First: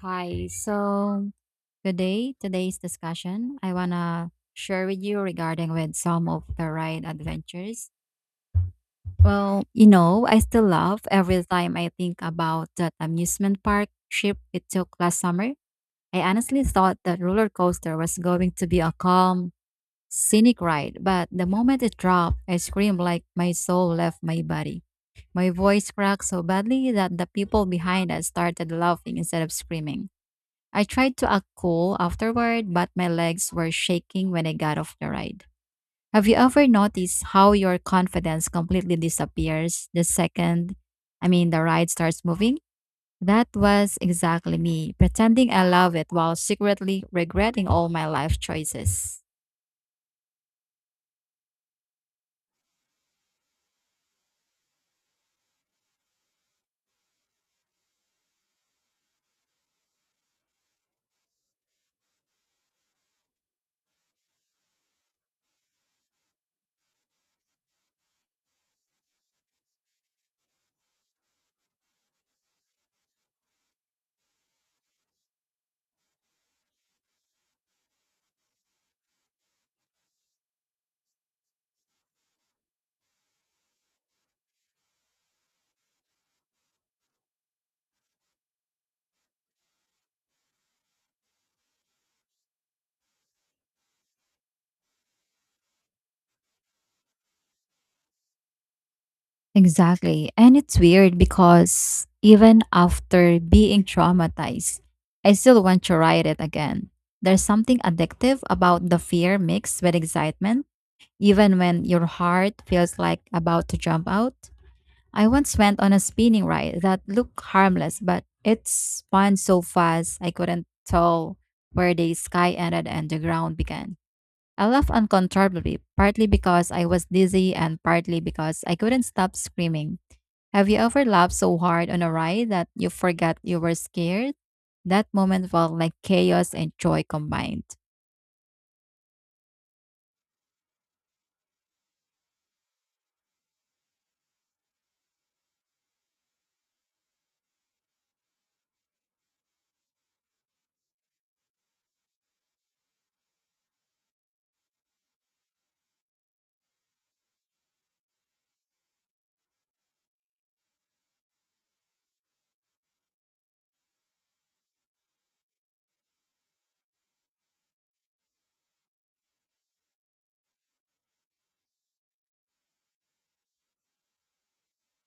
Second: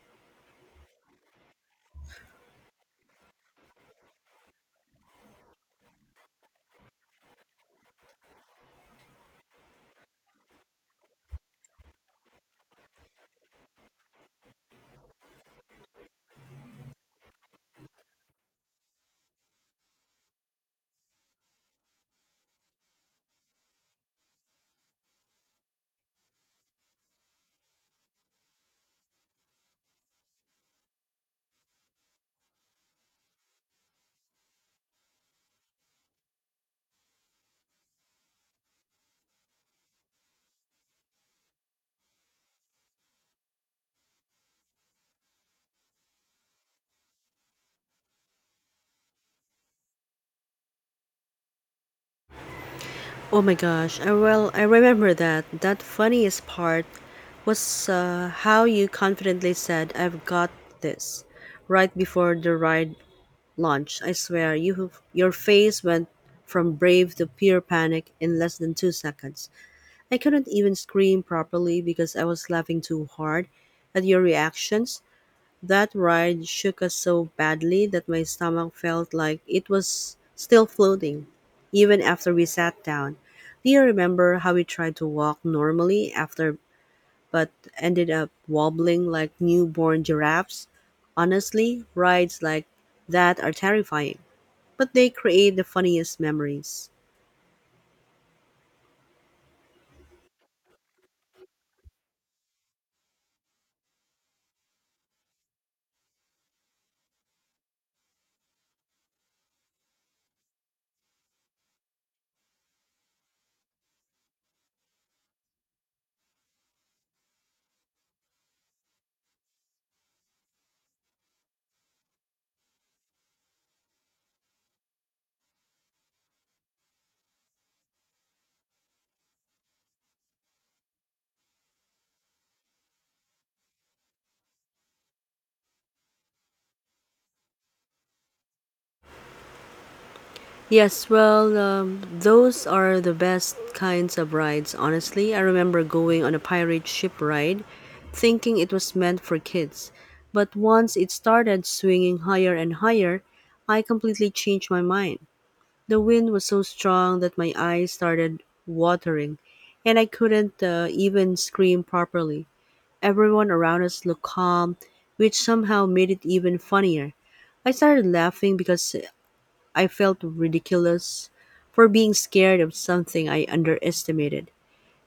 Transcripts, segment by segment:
Hi. So, good day. Today's discussion, I want to share with you regarding with some of the ride adventures. I still love every time I think about that amusement park trip we took last summer. I honestly thought that roller coaster was going to be a calm, scenic ride, but the moment it dropped, I screamed like my soul left my body. My voice cracked so badly that the people behind us started laughing instead of screaming. I tried to act cool afterward, but my legs were shaking when I got off the ride. Have you ever noticed how your confidence completely disappears the second, I mean, the ride starts moving? That was exactly me, pretending I love it while secretly regretting all my life choices. Oh my gosh, I remember that. That funniest part was how you confidently said, "I've got this," right before the ride launched. I swear, your face went from brave to pure panic in less than 2 seconds. I couldn't even scream properly because I was laughing too hard at your reactions. That ride shook us so badly that my stomach felt like it was still floating, even after we sat down. Do you remember how we tried to walk normally after but ended up wobbling like newborn giraffes? Honestly, rides like that are terrifying, but they create the funniest memories. Exactly. And it's weird because even after being traumatized, I still want to ride it again. There's something addictive about the fear mixed with excitement even when your heart feels like about to jump out. I once went on a spinning ride that looked harmless, but it spun so fast I couldn't tell where the sky ended and the ground began. I laughed uncontrollably, partly because I was dizzy and partly because I couldn't stop screaming. Have you ever laughed so hard on a ride that you forgot you were scared? That moment felt like chaos and joy combined. Yes, well, those are the best kinds of rides, honestly. I remember going on a pirate ship ride thinking it was meant for kids. But once it started swinging higher and higher, I completely changed my mind. The wind was so strong that my eyes started watering, and I couldn't even scream properly. Everyone around us looked calm, which somehow made it even funnier. I started laughing because I felt ridiculous for being scared of something I underestimated.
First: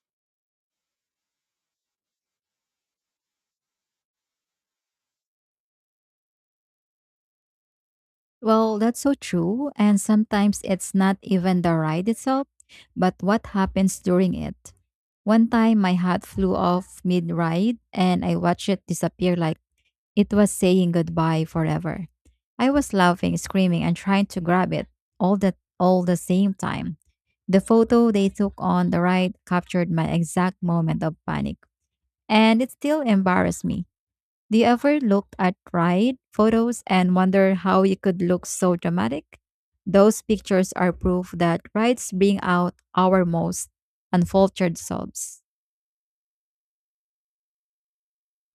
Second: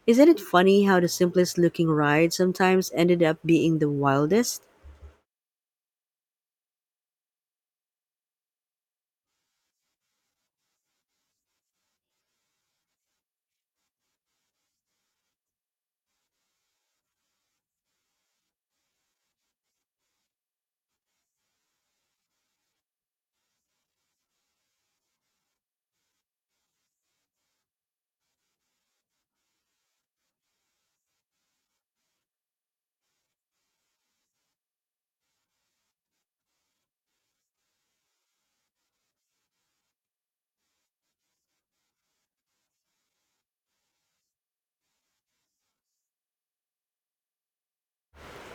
Isn't it funny how the simplest looking ride sometimes ended up being the wildest? Well, that's so true. And sometimes it's not even the ride itself, but what happens during it. One time my hat flew off mid ride and I watched it disappear like it was saying goodbye forever. I was laughing, screaming, and trying to grab it all the all the same time. The photo they took on the ride captured my exact moment of panic. And it still embarrassed me. Do you ever look at ride photos and wonder how you could look so dramatic? Those pictures are proof that rides bring out our most unfiltered selves.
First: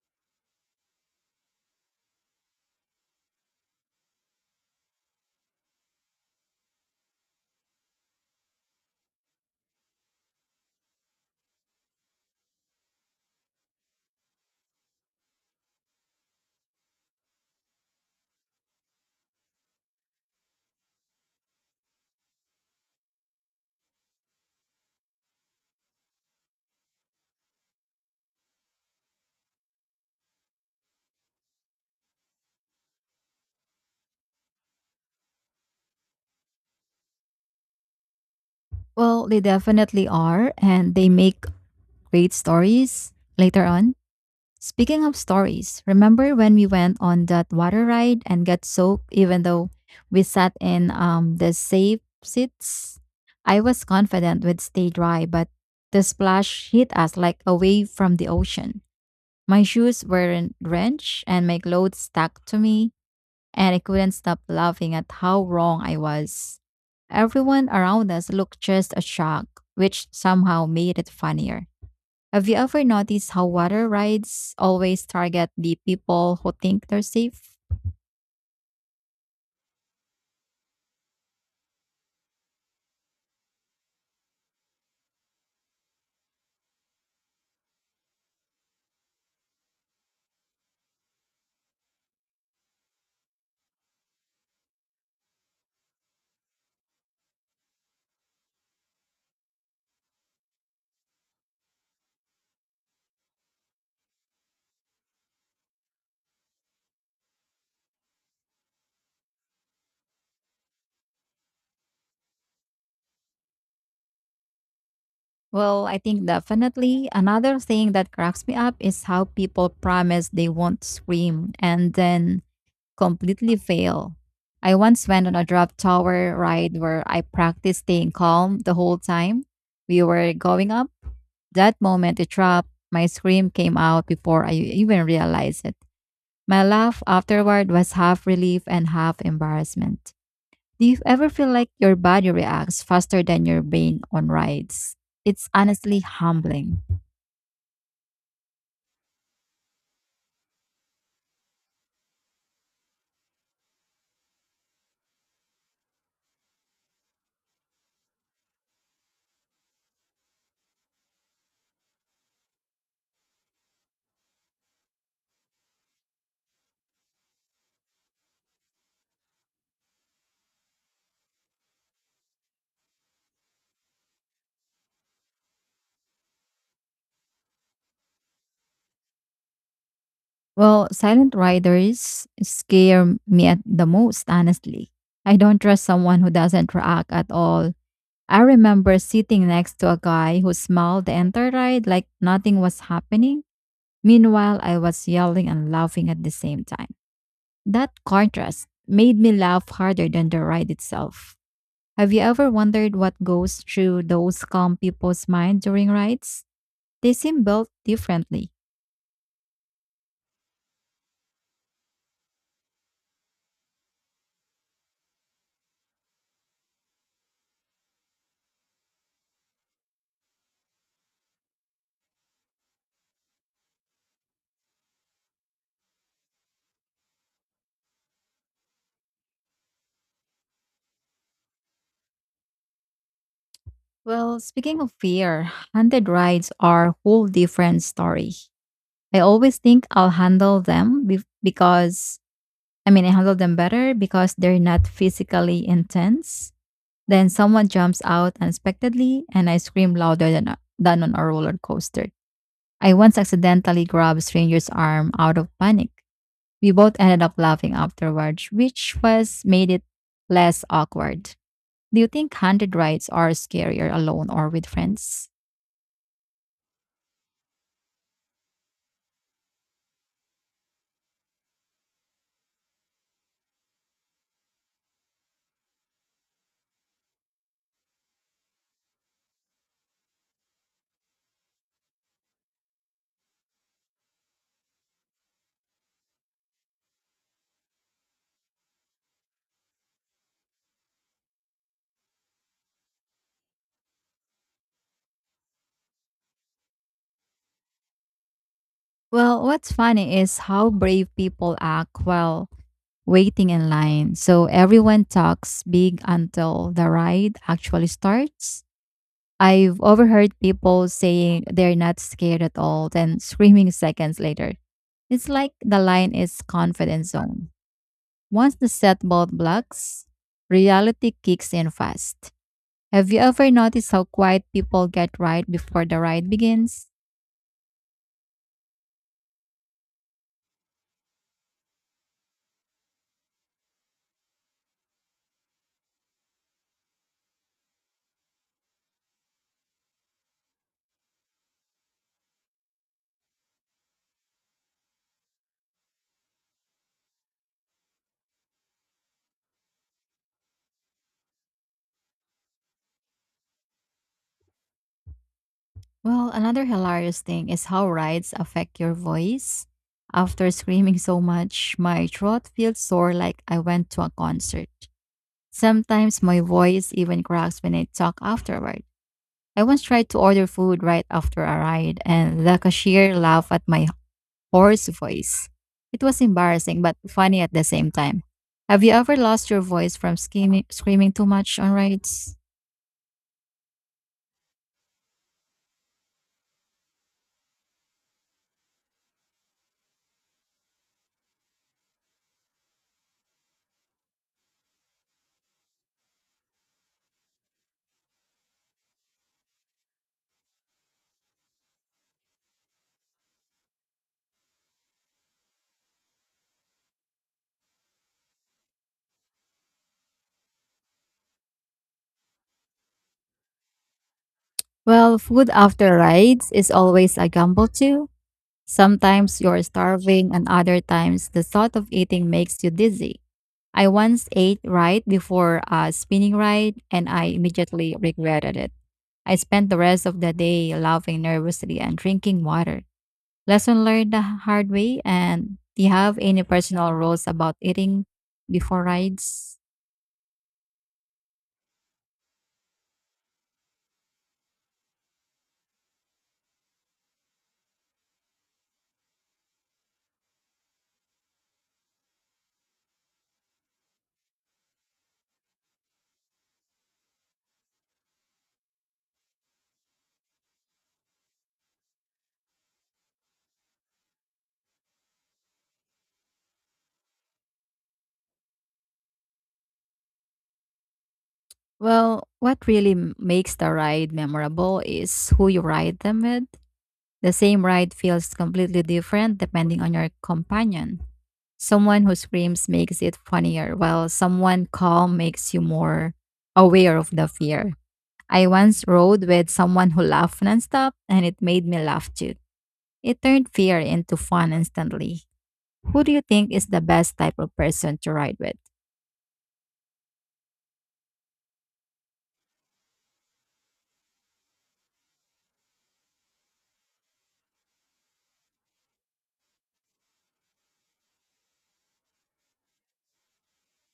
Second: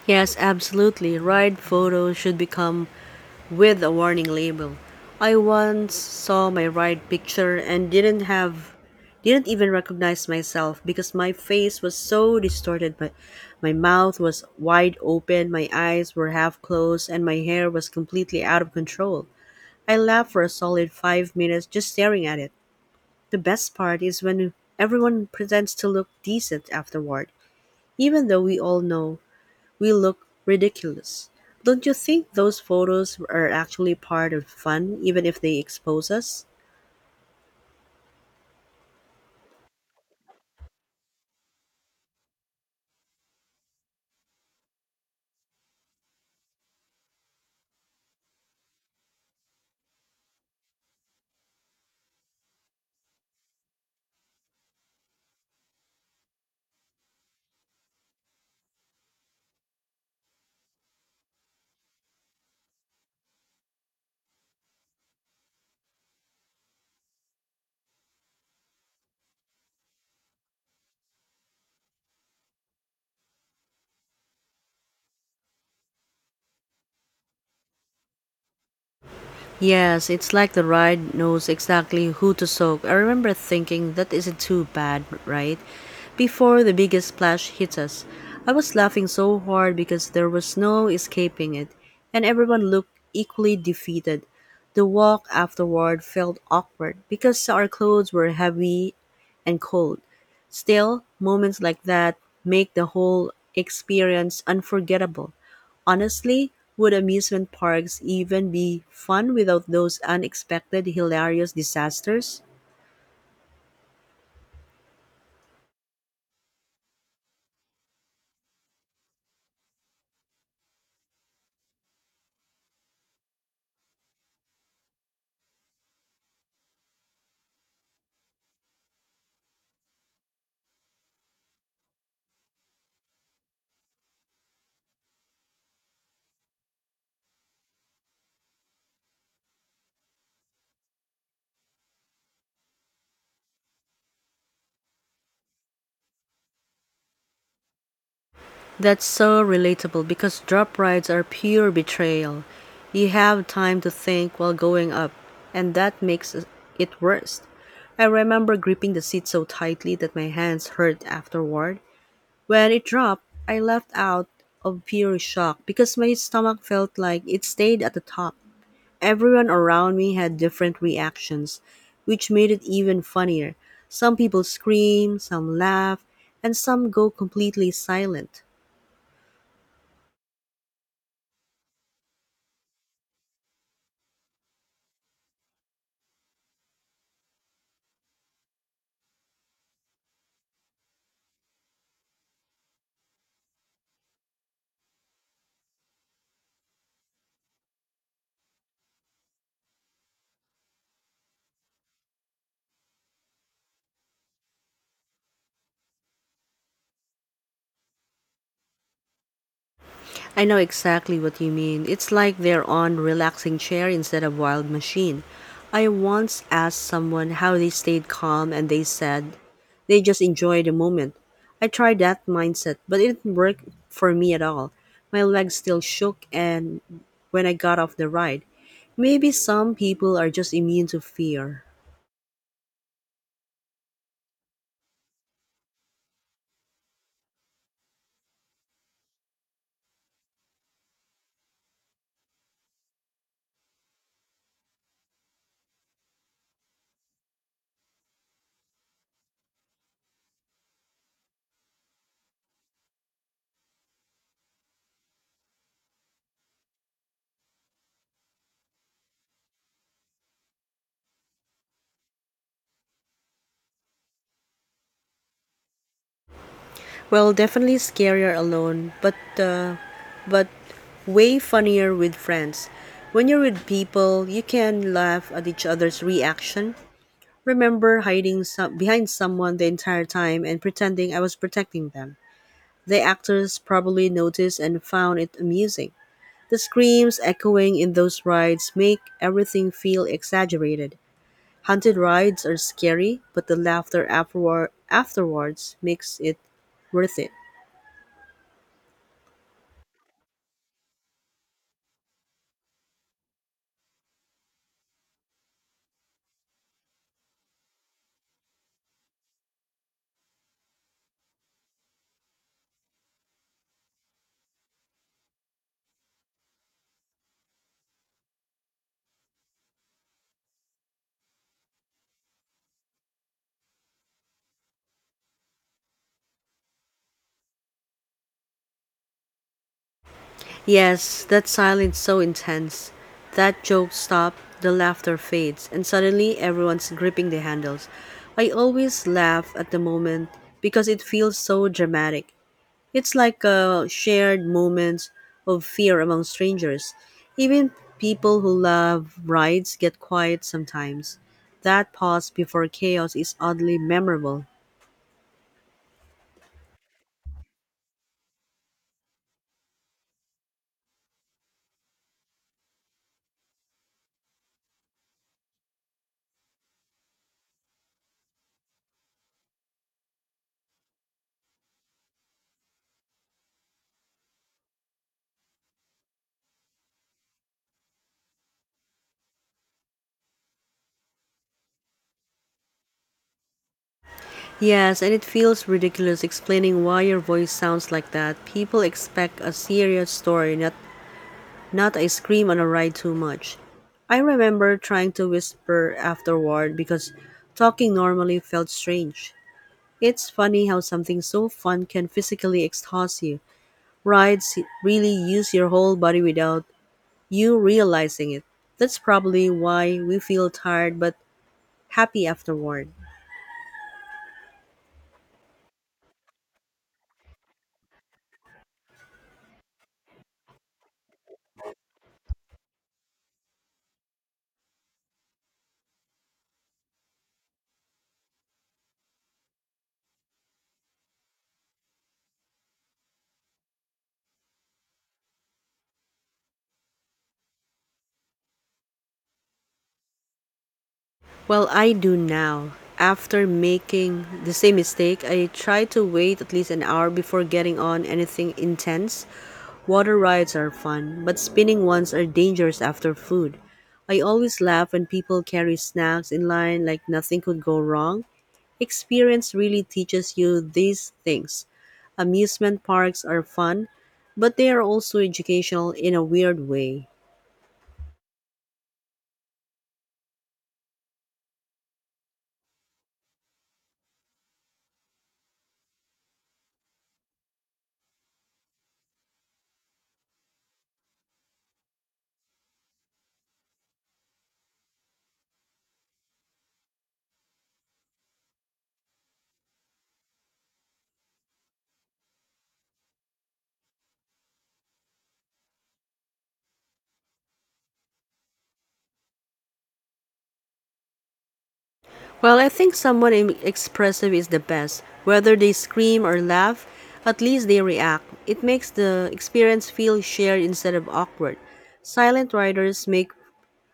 Yes, absolutely. Ride photos should become with a warning label. I once saw my ride picture and didn't even recognize myself because my face was so distorted, but my mouth was wide open, my eyes were half closed, and my hair was completely out of control. I laugh for a solid 5 minutes just staring at it. The best part is when everyone pretends to look decent afterward, even though we all know we look ridiculous. Don't you think those photos are actually part of fun, even if they expose us? Well, they definitely are, and they make great stories later on. Speaking of stories, remember when we went on that water ride and got soaked even though we sat in the safe seats? I was confident we'd stay dry, but the splash hit us like a wave from the ocean. My shoes weren't drenched and my clothes stuck to me, and I couldn't stop laughing at how wrong I was. Everyone around us looked just as shocked, which somehow made it funnier. Have you ever noticed how water rides always target the people who think they're safe? Yes, it's like the ride knows exactly who to soak. I remember thinking that isn't too bad, right? Before the biggest splash hit us, I was laughing so hard because there was no escaping it, and everyone looked equally defeated. The walk afterward felt awkward because our clothes were heavy and cold. Still, moments like that make the whole experience unforgettable. Honestly, would amusement parks even be fun without those unexpected hilarious disasters? Well, I think definitely. Another thing that cracks me up is how people promise they won't scream and then completely fail. I once went on a drop tower ride where I practiced staying calm the whole time we were going up. That moment, it dropped. My scream came out before I even realized it. My laugh afterward was half relief and half embarrassment. Do you ever feel like your body reacts faster than your brain on rides? It's honestly humbling. That's so relatable because drop rides are pure betrayal. You have time to think while going up, and that makes it worse. I remember gripping the seat so tightly that my hands hurt afterward. When it dropped, I laughed out of pure shock because my stomach felt like it stayed at the top. Everyone around me had different reactions, which made it even funnier. Some people scream, some laugh, and some go completely silent. Well, silent riders scare me at the most, honestly. I don't trust someone who doesn't react at all. I remember sitting next to a guy who smiled the entire ride like nothing was happening. Meanwhile, I was yelling and laughing at the same time. That contrast made me laugh harder than the ride itself. Have you ever wondered what goes through those calm people's mind during rides? They seem built differently. I know exactly what you mean. It's like they're on relaxing chair instead of wild machine. I once asked someone how they stayed calm, and they said they just enjoy the moment. I tried that mindset, but it didn't work for me at all. My legs still shook and when I got off the ride. Maybe some people are just immune to fear. Well, speaking of fear, haunted rides are a whole different story. I always think I handle them better because they're not physically intense. Then someone jumps out unexpectedly and I scream louder than on a roller coaster. I once accidentally grabbed a stranger's arm out of panic. We both ended up laughing afterwards, which was made it less awkward. Do you think haunted rides are scarier alone or with friends? Well, definitely scarier alone, but way funnier with friends. When you're with people, you can laugh at each other's reaction. Remember behind someone the entire time and pretending I was protecting them. The actors probably noticed and found it amusing. The screams echoing in those rides make everything feel exaggerated. Haunted rides are scary, but the laughter afterwards makes it worth it. Well, what's funny is how brave people act while waiting in line. So everyone talks big until the ride actually starts. I've overheard people saying they're not scared at all, then screaming seconds later. It's like the line is confidence zone. Once the set bolt blocks, reality kicks in fast. Have you ever noticed how quiet people get right before the ride begins? Yes, that silence so intense. That joke stops, the laughter fades, and suddenly everyone's gripping the handles. I always laugh at the moment because it feels so dramatic. It's like a shared moments of fear among strangers. Even people who love rides get quiet sometimes. That pause before chaos is oddly memorable. Well, another hilarious thing is how rides affect your voice. After screaming so much, my throat feels sore like I went to a concert. Sometimes my voice even cracks when I talk afterward. I once tried to order food right after a ride, and the cashier laughed at my hoarse voice. It was embarrassing but funny at the same time. Have you ever lost your voice from screaming too much on rides? Yes, and it feels ridiculous explaining why your voice sounds like that. People expect a serious story, not a scream on a ride too much. I remember trying to whisper afterward because talking normally felt strange. It's funny how something so fun can physically exhaust you. Rides really use your whole body without you realizing it. That's probably why we feel tired but happy afterward. Well, food after rides is always a gamble too. Sometimes you're starving, and other times the thought of eating makes you dizzy. I once ate right before a spinning ride, and I immediately regretted it. I spent the rest of the day laughing nervously and drinking water. Lesson learned the hard way? And do you have any personal rules about eating before rides? Well, I do now. After making the same mistake, I try to wait at least an hour before getting on anything intense. Water rides are fun, but spinning ones are dangerous after food. I always laugh when people carry snacks in line like nothing could go wrong. Experience really teaches you these things. Amusement parks are fun, but they are also educational in a weird way. Well, what really makes the ride memorable is who you ride them with. The same ride feels completely different depending on your companion. Someone who screams makes it funnier, while someone calm makes you more aware of the fear. I once rode with someone who laughed nonstop, and it made me laugh too. It turned fear into fun instantly. Who do you think is the best type of person to ride with? Well, I think someone expressive is the best. Whether they scream or laugh, at least they react. It makes the experience feel shared instead of awkward. Silent riders make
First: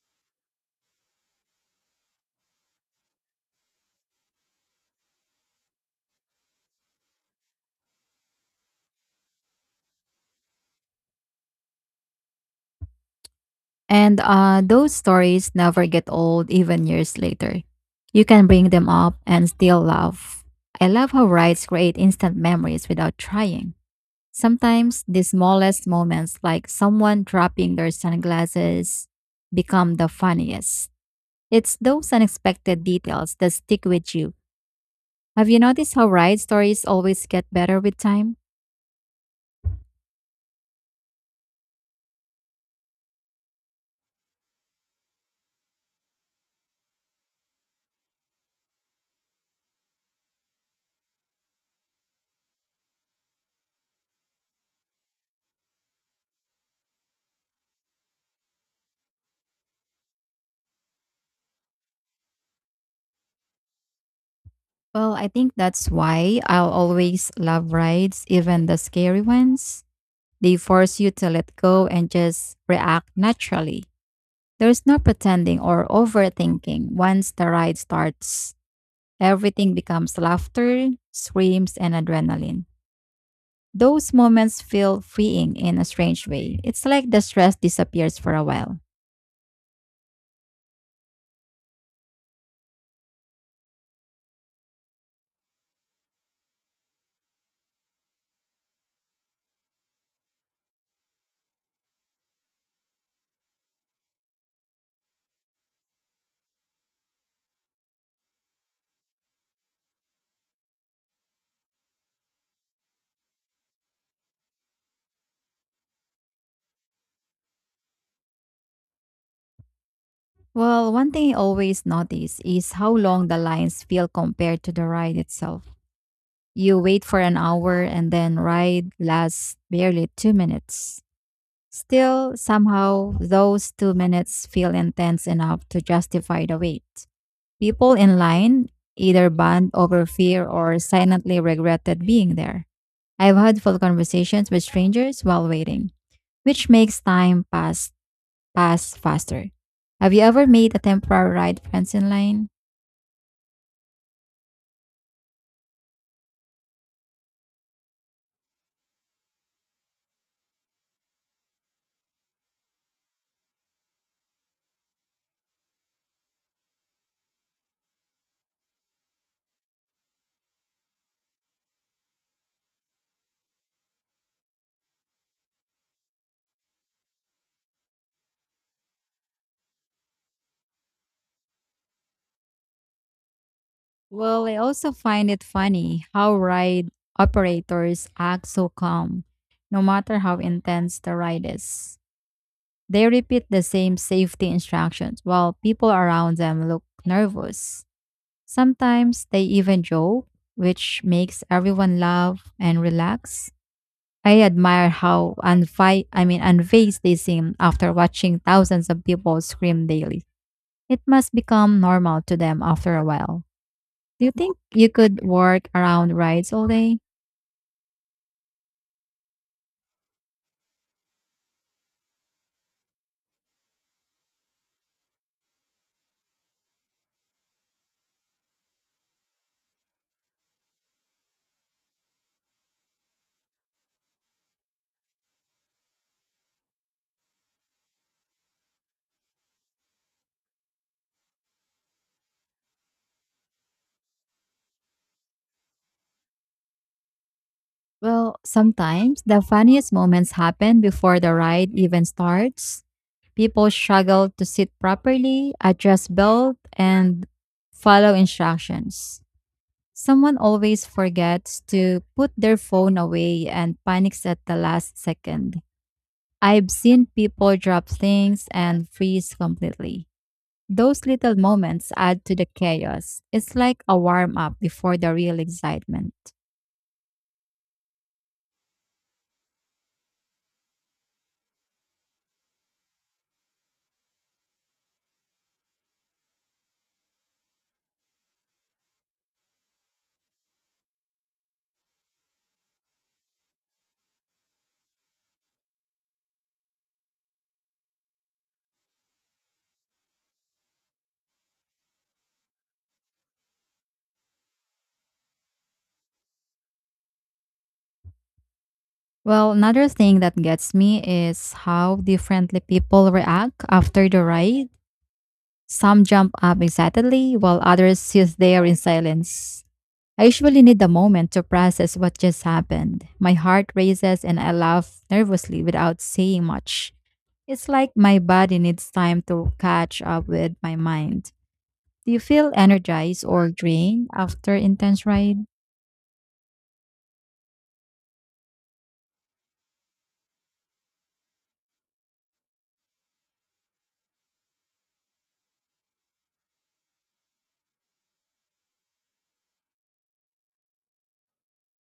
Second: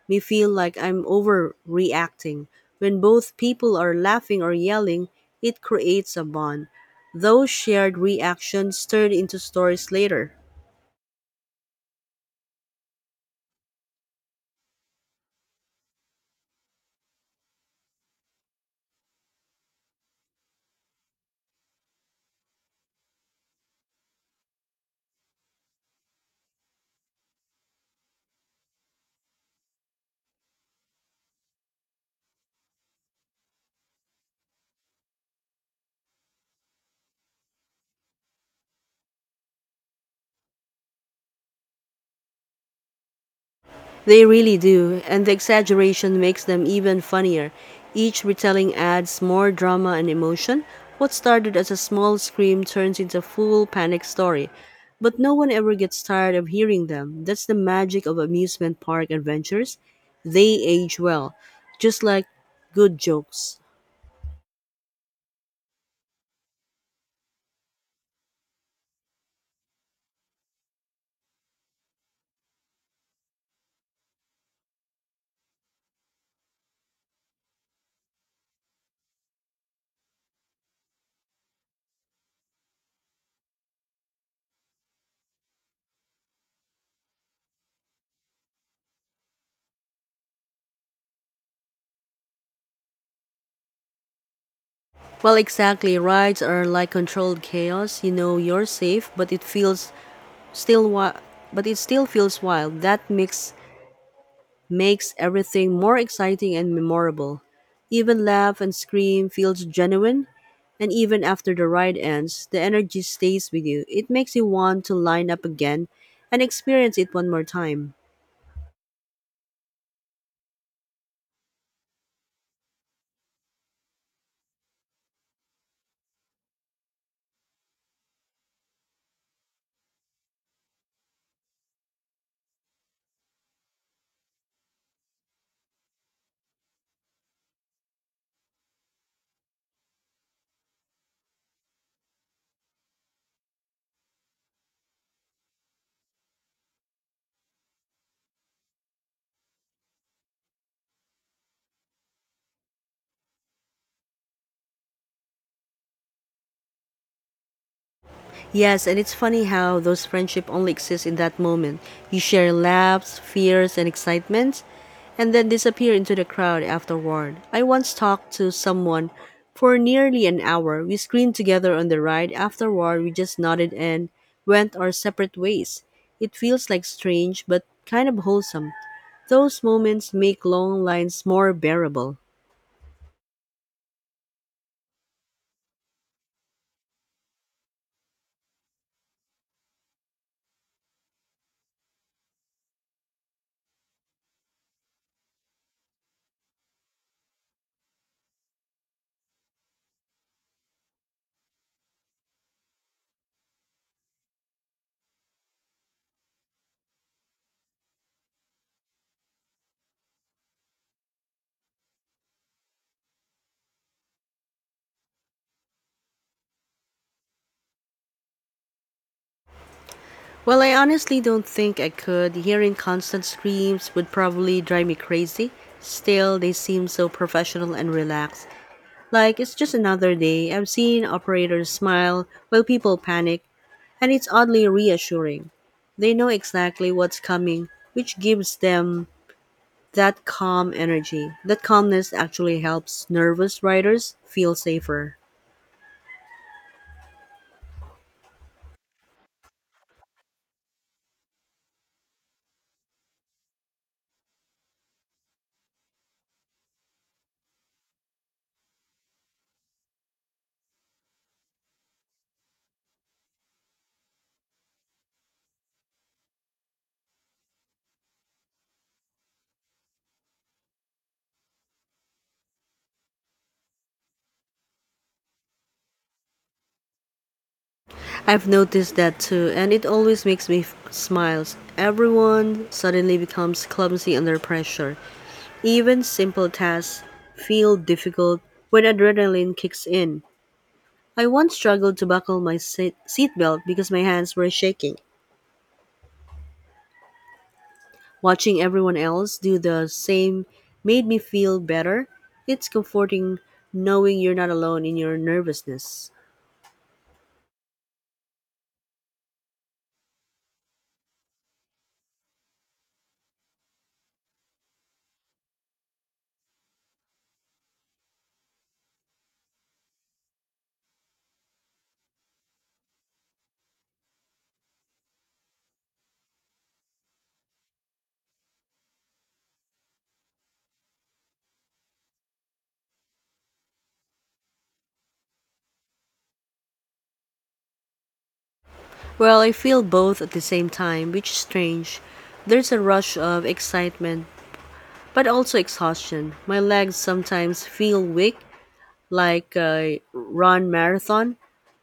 me feel like I'm overreacting. When both people are laughing or yelling, it creates a bond. Those shared reactions turn into stories later. And Those stories never get old, even years later. You can bring them up and still laugh. I love how rides create instant memories without trying. Sometimes the smallest moments, like someone dropping their sunglasses, become the funniest. It's those unexpected details that stick with you. Have you noticed how ride stories always get better with time? They really do, and the exaggeration makes them even funnier. Each retelling adds more drama and emotion. What started as a small scream turns into a full panic story, but no one ever gets tired of hearing them. That's the magic of amusement park adventures. They age well, just like good jokes. Well, I think that's why I'll always love rides, even the scary ones. They force you to let go and just react naturally. There's no pretending or overthinking. Once the ride starts, everything becomes laughter, screams, and adrenaline. Those moments feel freeing in a strange way. It's like the stress disappears for a while. Well, exactly. Rides are like controlled chaos. You know you're safe, still wi- but it still feels wild. That mix makes everything more exciting and memorable. Even laugh and scream feels genuine, and even after the ride ends, the energy stays with you. It makes you want to line up again and experience it one more time. Well, one thing I always notice is how long the lines feel compared to the ride itself. You wait for an hour and then ride lasts barely 2 minutes. Still, somehow, those 2 minutes feel intense enough to justify the wait. People in line either bond over fear or silently regretted being there. I've had full conversations with strangers while waiting, which makes time pass faster. Have you ever made a temporary ride friends in line? Yes, and it's funny how those friendships only exist in that moment. You share laughs, fears, and excitements, and then disappear into the crowd afterward. I once talked to someone for nearly an hour. We screamed together on the ride. Afterward, we just nodded and went our separate ways. It feels like strange, but kind of wholesome. Those moments make long lines more bearable. Well, I also find it funny how ride operators act so calm, no matter how intense the ride is. They repeat the same safety instructions while people around them look nervous. Sometimes they even joke, which makes everyone laugh and relax. I admire how unfazed they seem after watching thousands of people scream daily. It must become normal to them after a while. Do you think you could work around rides all day? Well, I honestly don't think I could. Hearing constant screams would probably drive me crazy. Still, they seem so professional and relaxed, like it's just another day. I've seen operators smile while people panic, and it's oddly reassuring. They know exactly what's coming, which gives them that calm energy. That calmness actually helps nervous riders feel safer. Well, sometimes the funniest moments happen before the ride even starts. People struggle to sit properly, adjust belt, and follow instructions. Someone always forgets to put their phone away and panics at the last second. I've seen people drop things and freeze completely. Those little moments add to the chaos. It's like a warm up before the real excitement. I've noticed that too, and it always makes me smiles. Everyone suddenly becomes clumsy under pressure. Even simple tasks feel difficult when adrenaline kicks in. I once struggled to buckle my seatbelt because my hands were shaking. Watching everyone else do the same made me feel better. It's comforting knowing you're not alone in your nervousness. Well, another thing that gets me is how differently people react after the ride. Some jump up excitedly while others sit there in silence. I usually need a moment to process what just happened. My heart races and I laugh nervously without saying much. It's like my body needs time to catch up with my mind. Do you feel energized or drained after intense ride? Well, I feel both at the same time, which is strange. There's a rush of excitement but also exhaustion. My legs sometimes feel weak, like a run marathon.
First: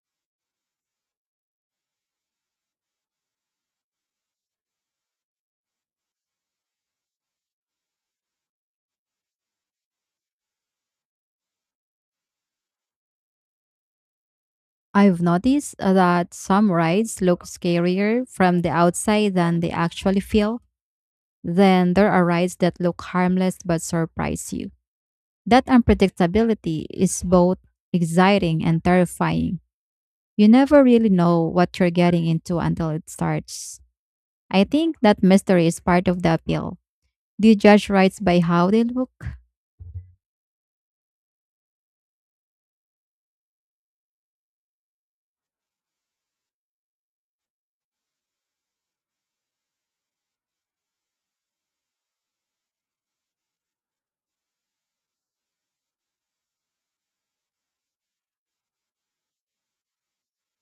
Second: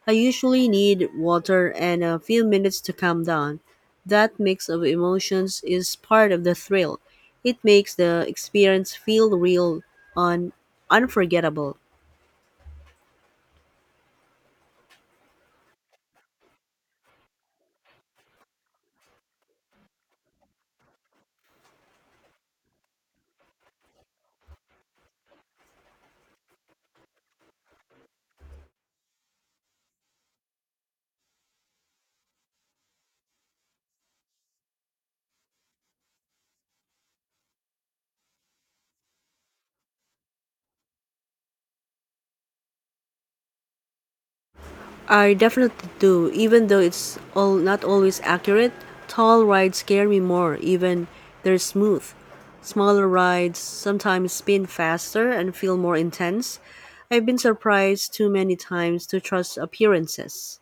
I usually need water and a few minutes to calm down. That mix of emotions is part of the thrill. It makes the experience feel real and unforgettable. I've noticed that some rides look scarier from the outside than they actually feel. Then there are rides that look harmless but surprise you. That unpredictability is both exciting and terrifying. You never really know what you're getting into until it starts. I think that mystery is part of the appeal. Do you judge rides by how they look? I definitely do, even though it's all not always accurate. Tall rides scare me more, even they're smooth. Smaller rides sometimes spin faster and feel more intense. I've been surprised too many times to trust appearances.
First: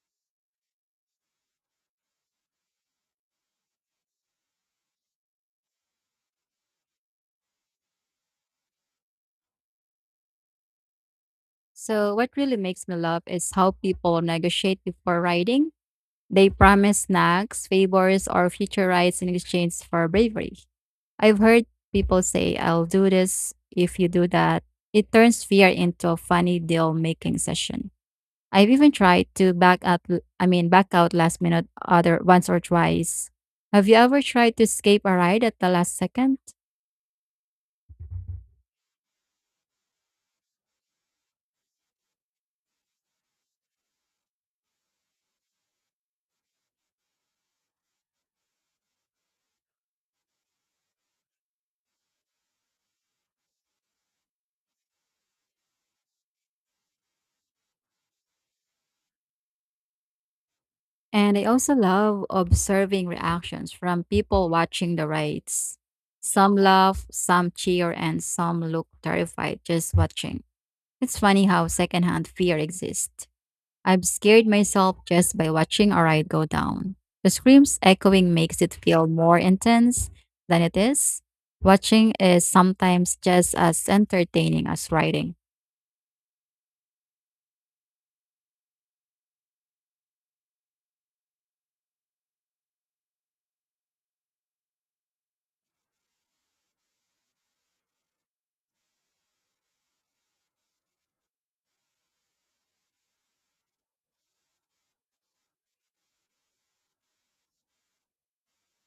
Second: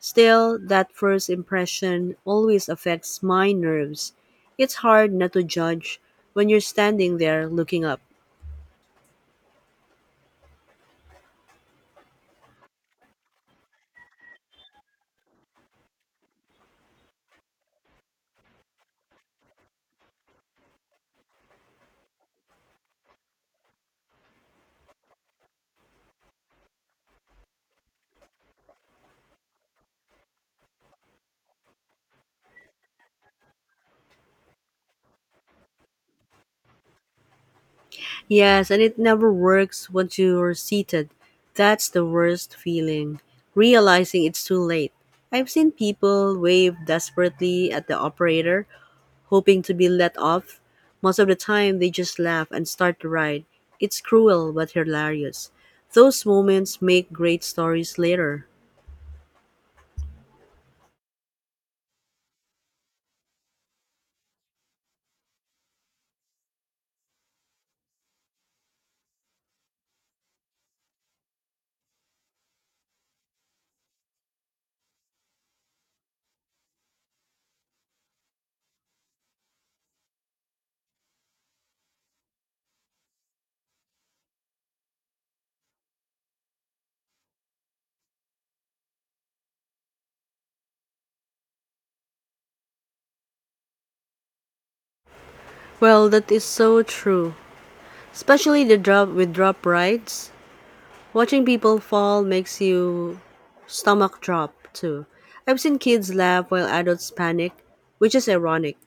Still, that first impression always affects my nerves. It's hard not to judge when you're standing there looking up. So, what really makes me laugh is how people negotiate before riding. They promise snacks, favors, or future rights in exchange for bravery. I've heard people say, I'll do this if you do that. It turns fear into a funny deal making session. I've even tried to back up I mean back out last minute other once or twice. Have you ever tried to escape a ride at the last second? Yes, and it never works once you're seated. That's the worst feeling, realizing it's too late. I've seen people wave desperately at the operator, hoping to be let off. Most of the time, they just laugh and start the ride. It's cruel but hilarious. Those moments make great stories later. And I also love observing reactions from people watching the rides. Some laugh, some cheer, and some look terrified just watching. It's funny how secondhand fear exists. I've scared myself just by watching a ride go down. The screams echoing makes it feel more intense than it is. Watching is sometimes just as entertaining as riding. Well, that is so true. Especially the drop with drop rides. Watching people fall makes you stomach drop too. I've seen kids laugh while adults panic, which is ironic.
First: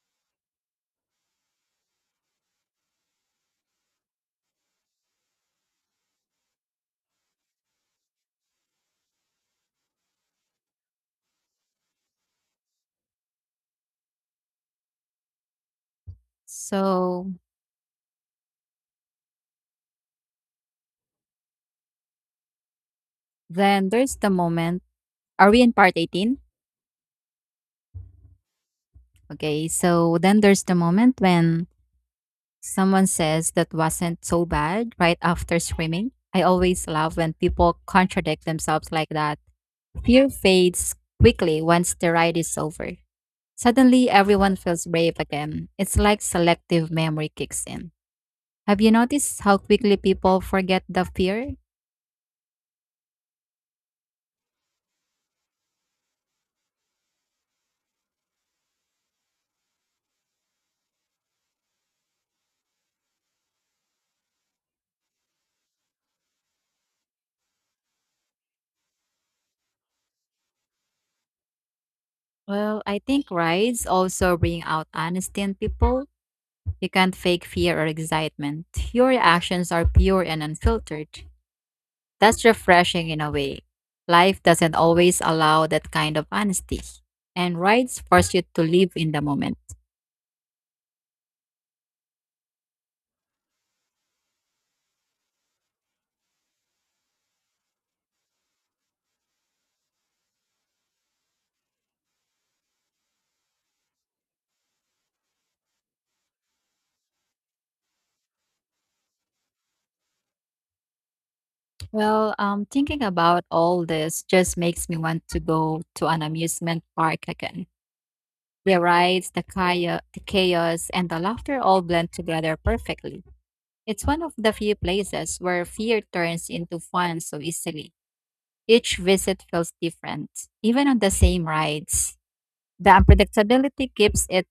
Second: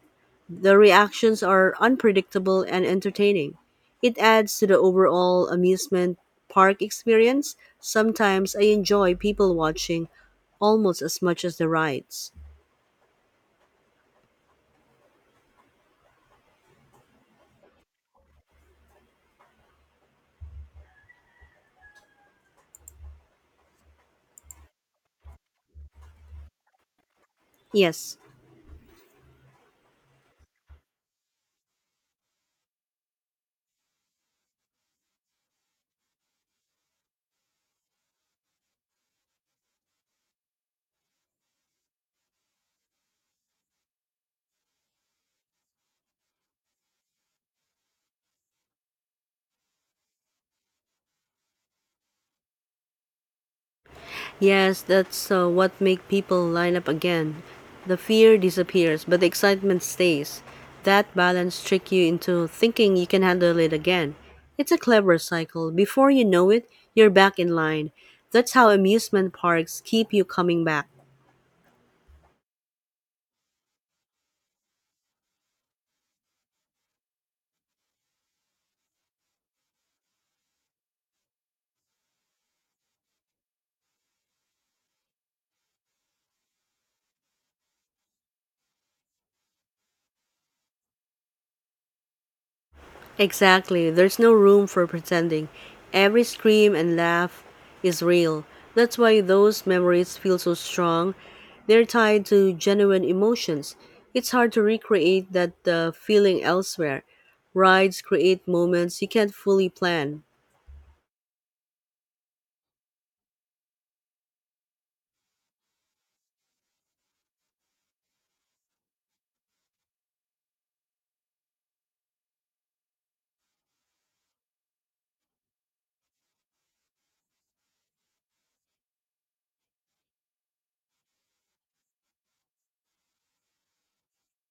The reactions are unpredictable and entertaining. It adds to the overall amusement park experience. Sometimes I enjoy people watching almost as much as the rides. So then there's the moment. Are we in part 18? Yes, Okay, so then there's the moment when someone says that wasn't so bad right after screaming. I always love when people contradict themselves like that. Fear fades quickly once the ride is over. Suddenly, everyone feels brave again. It's like selective memory kicks in. Have you noticed how quickly people forget the fear? Yes, that's what make people line up again. The fear disappears, but the excitement stays. That balance trick you into thinking you can handle it again. It's a clever cycle. Before you know it, you're back in line. That's how amusement parks keep you coming back. Well, I think rides also bring out honesty in people. You can't fake fear or excitement. Your actions are pure and unfiltered. That's refreshing in a way. Life doesn't always allow that kind of honesty, and rides force you to live in the moment. Exactly. There's no room for pretending. Every scream and laugh is real. That's why those memories feel so strong. They're tied to genuine emotions. It's hard to recreate that feeling elsewhere. Rides create moments you can't fully plan. Well, thinking about all this just makes me want to go to an amusement park again. The rides, the chaos, and the laughter all blend together perfectly. It's one of the few places where fear turns into fun so easily. Each visit feels different, even on the same rides. The unpredictability keeps it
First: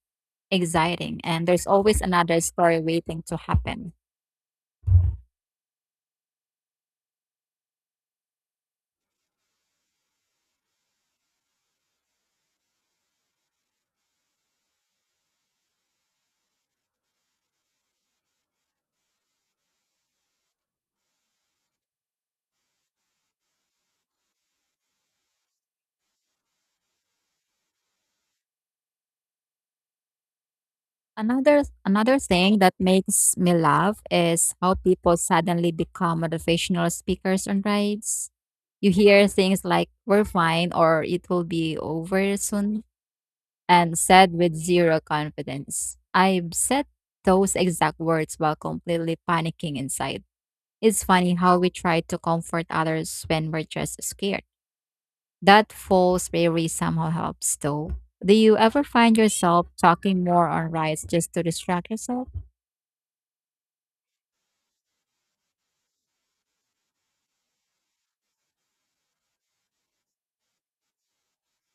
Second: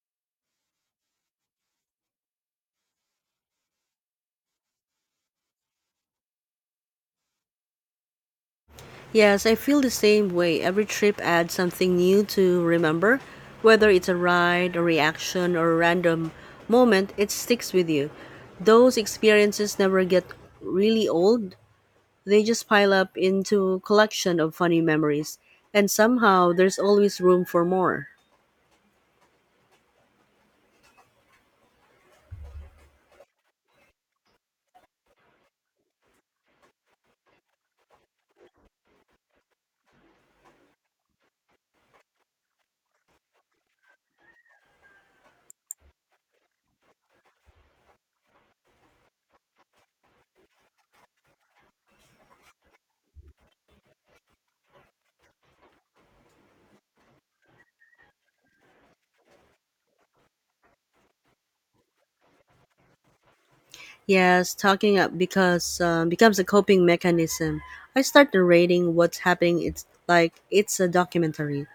exciting, and there's always another story waiting to happen. Yes, I feel the same way. Every trip adds something new to remember. Whether it's a ride, a reaction, or a random moment, it sticks with you. Those experiences never get really old. They just pile up into collection of funny memories, and somehow there's always room for more. Another thing that makes me laugh is how people suddenly become motivational speakers on rides. You hear things like "We're fine" or "It will be over soon," and said with zero confidence. I've said those exact words while completely panicking inside. It's funny how we try to comfort others when we're just scared. That false bravery somehow helps, though. Do you ever find yourself talking more on rides just to distract yourself? Yes, talking up because becomes a coping mechanism. I start narrating what's happening. It's like it's a documentary.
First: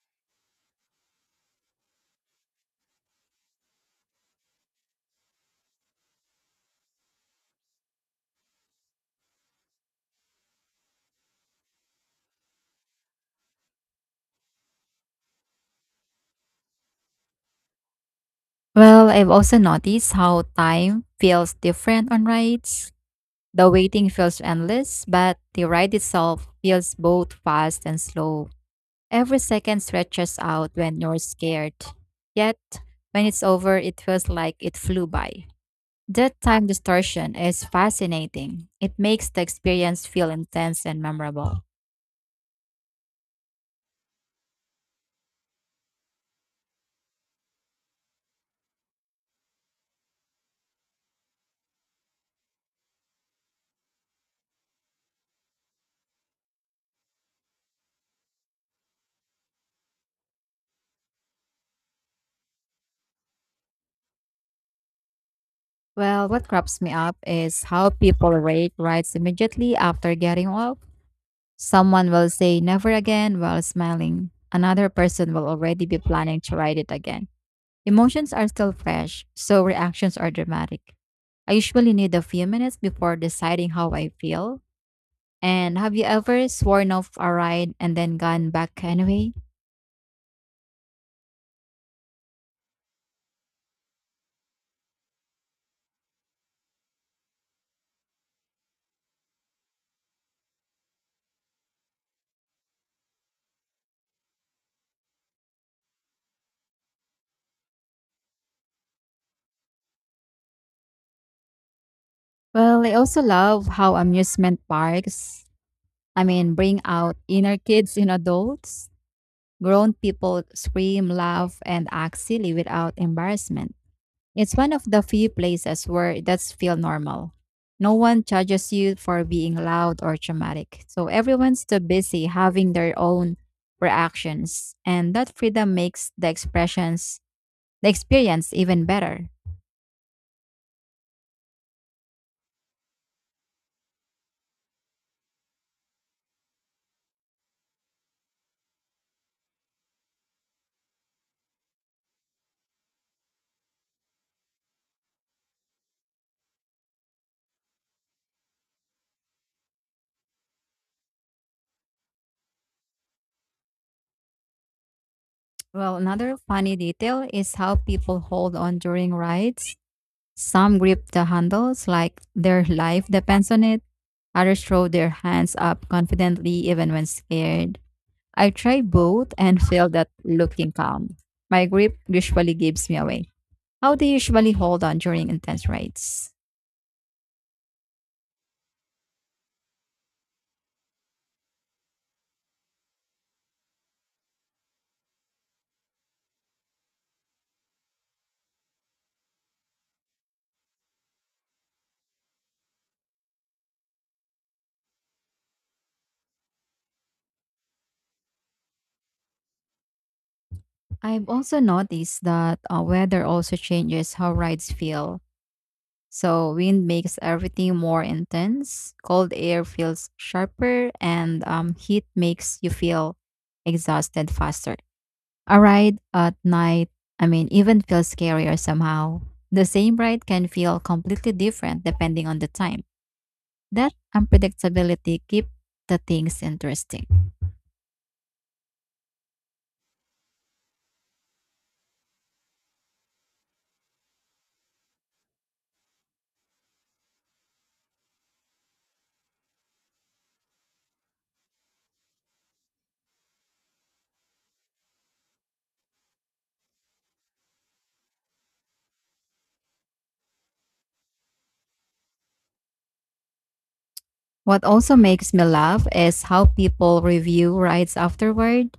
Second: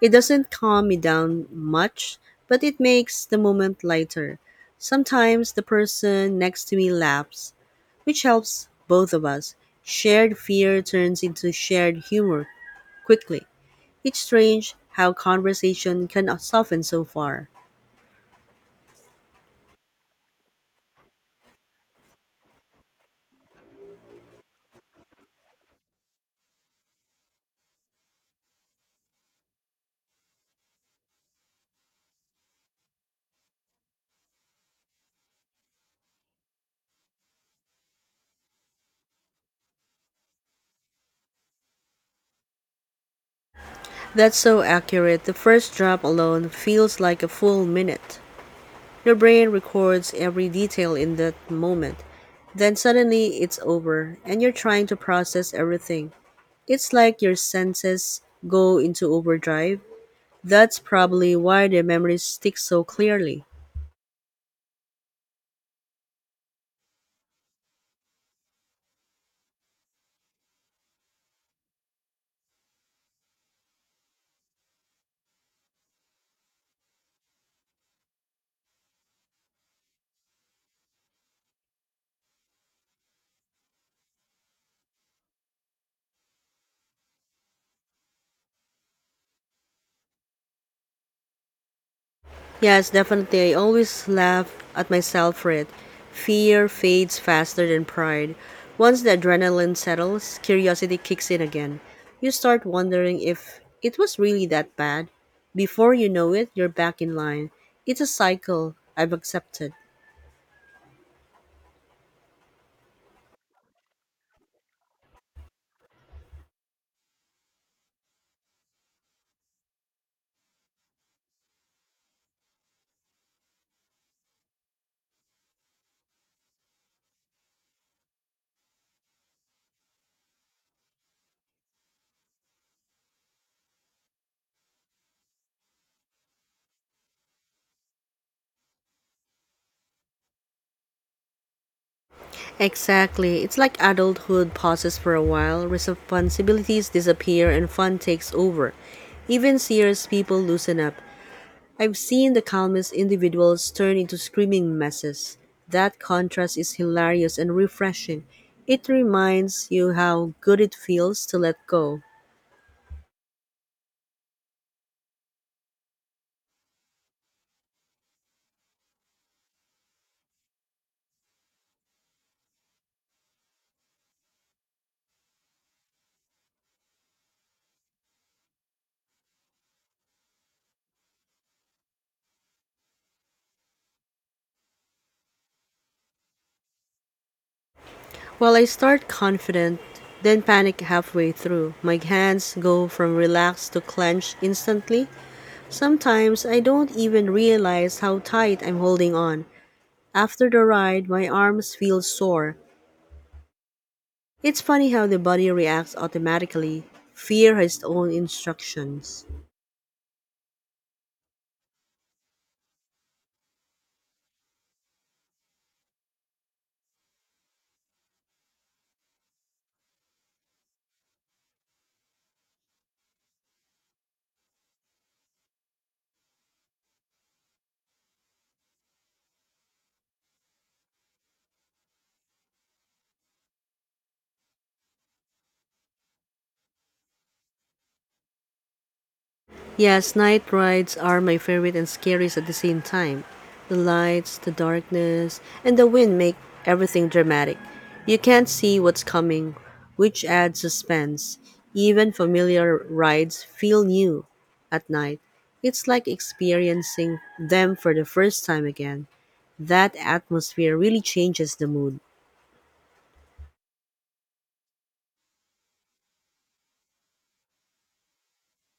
It doesn't calm me down much, but it makes the moment lighter. Sometimes the person next to me laughs, which helps both of us. Shared fear turns into shared humor, quickly. It's strange how conversation can soften so far. Well, I've also noticed how time feels different on rides. The waiting feels endless, but the ride itself feels both fast and slow. Every second stretches out when you're scared. Yet, when it's over, it feels like it flew by. That time distortion is fascinating. It makes the experience feel intense and memorable. That's so accurate. The first drop alone feels like a full minute. Your brain records every detail in that moment. Then suddenly it's over and you're trying to process everything. It's like your senses go into overdrive. That's probably why the memories stick so clearly. Well, what crops me up is how people rate rides immediately after getting off. Someone will say never again while smiling. Another person will already be planning to write it again. Emotions are still fresh, so reactions are dramatic. I usually need a few minutes before deciding how I feel. And have you ever sworn off a ride and then gone back anyway? Yes, definitely. I always laugh at myself for it. Fear fades faster than pride. Once the adrenaline settles, curiosity kicks in again. You start wondering if it was really that bad. Before you know it, you're back in line. It's a cycle I've accepted. Well, I also love how amusement parks, I mean, bring out inner kids in adults. Grown people scream, laugh, and act silly without embarrassment. It's one of the few places where that's feel normal. No one judges you for being loud or dramatic. So everyone's too busy having their own reactions, and that freedom makes the experience even better. Exactly. It's like adulthood pauses for a while, responsibilities disappear, and fun takes over. Even serious people loosen up. I've seen the calmest individuals turn into screaming messes. That contrast is hilarious and refreshing. It reminds you how good it feels to let go. Well, another funny detail is how people hold on during rides. Some grip the handles like their life depends on it. Others throw their hands up confidently even when scared. I've tried both and failed at looking calm. My grip usually gives me away. How do you usually hold on during intense rides? While I start confident, then panic halfway through. My hands go from relaxed to clenched instantly. Sometimes I don't even realize how tight I'm holding on. After the ride, my arms feel sore. It's funny how the body reacts automatically. Fear has its own instructions. I've also noticed that weather also changes how rides feel. So, wind makes everything more intense, cold air feels sharper, and heat makes you feel exhausted faster. A ride at night, I mean, even feels scarier somehow. The same ride can feel completely different depending on the time. That unpredictability keeps the things interesting. Yes, night rides are my favorite and scariest at the same time. The lights, the darkness, and the wind make everything dramatic. You can't see what's coming, which adds suspense. Even familiar rides feel new at night. It's like experiencing them for the first time again. That atmosphere really changes the mood. What also makes me laugh is how people review rides afterward.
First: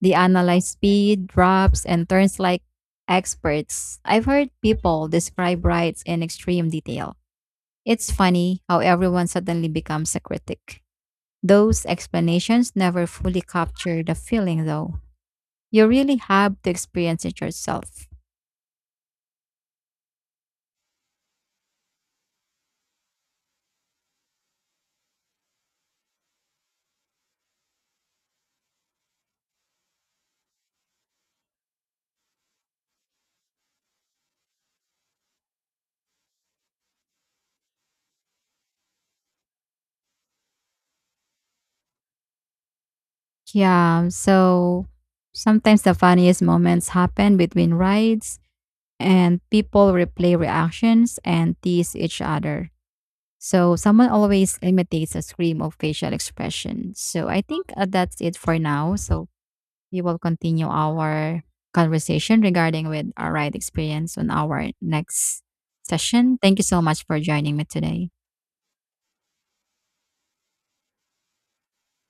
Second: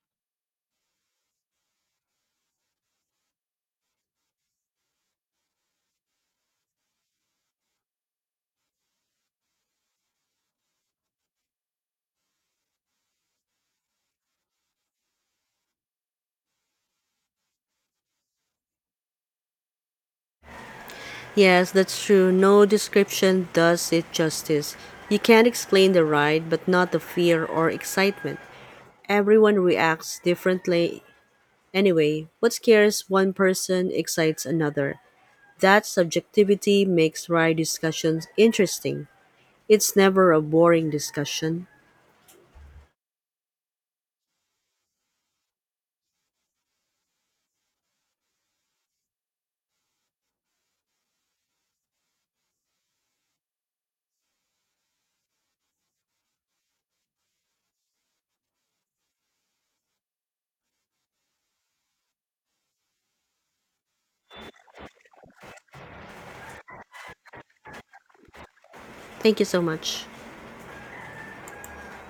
They analyze speed, drops, and turns like experts. I've heard people describe rides in extreme detail. It's funny how everyone suddenly becomes a critic. Those explanations never fully capture the feeling, though. You really have to experience it yourself. Yes, that's true. No description does it justice. You can't explain the ride, but not the fear or excitement. Everyone reacts differently. Anyway, what scares one person excites another. That subjectivity makes ride discussions interesting. It's never a boring discussion. Yeah, so sometimes the funniest moments happen between rides, and people replay reactions and tease each other. So someone always imitates a scream or facial expression. So I think that's it for now. So we will continue our conversation regarding with our ride experience on our next session. Thank you so much for joining me today. Thank you so much.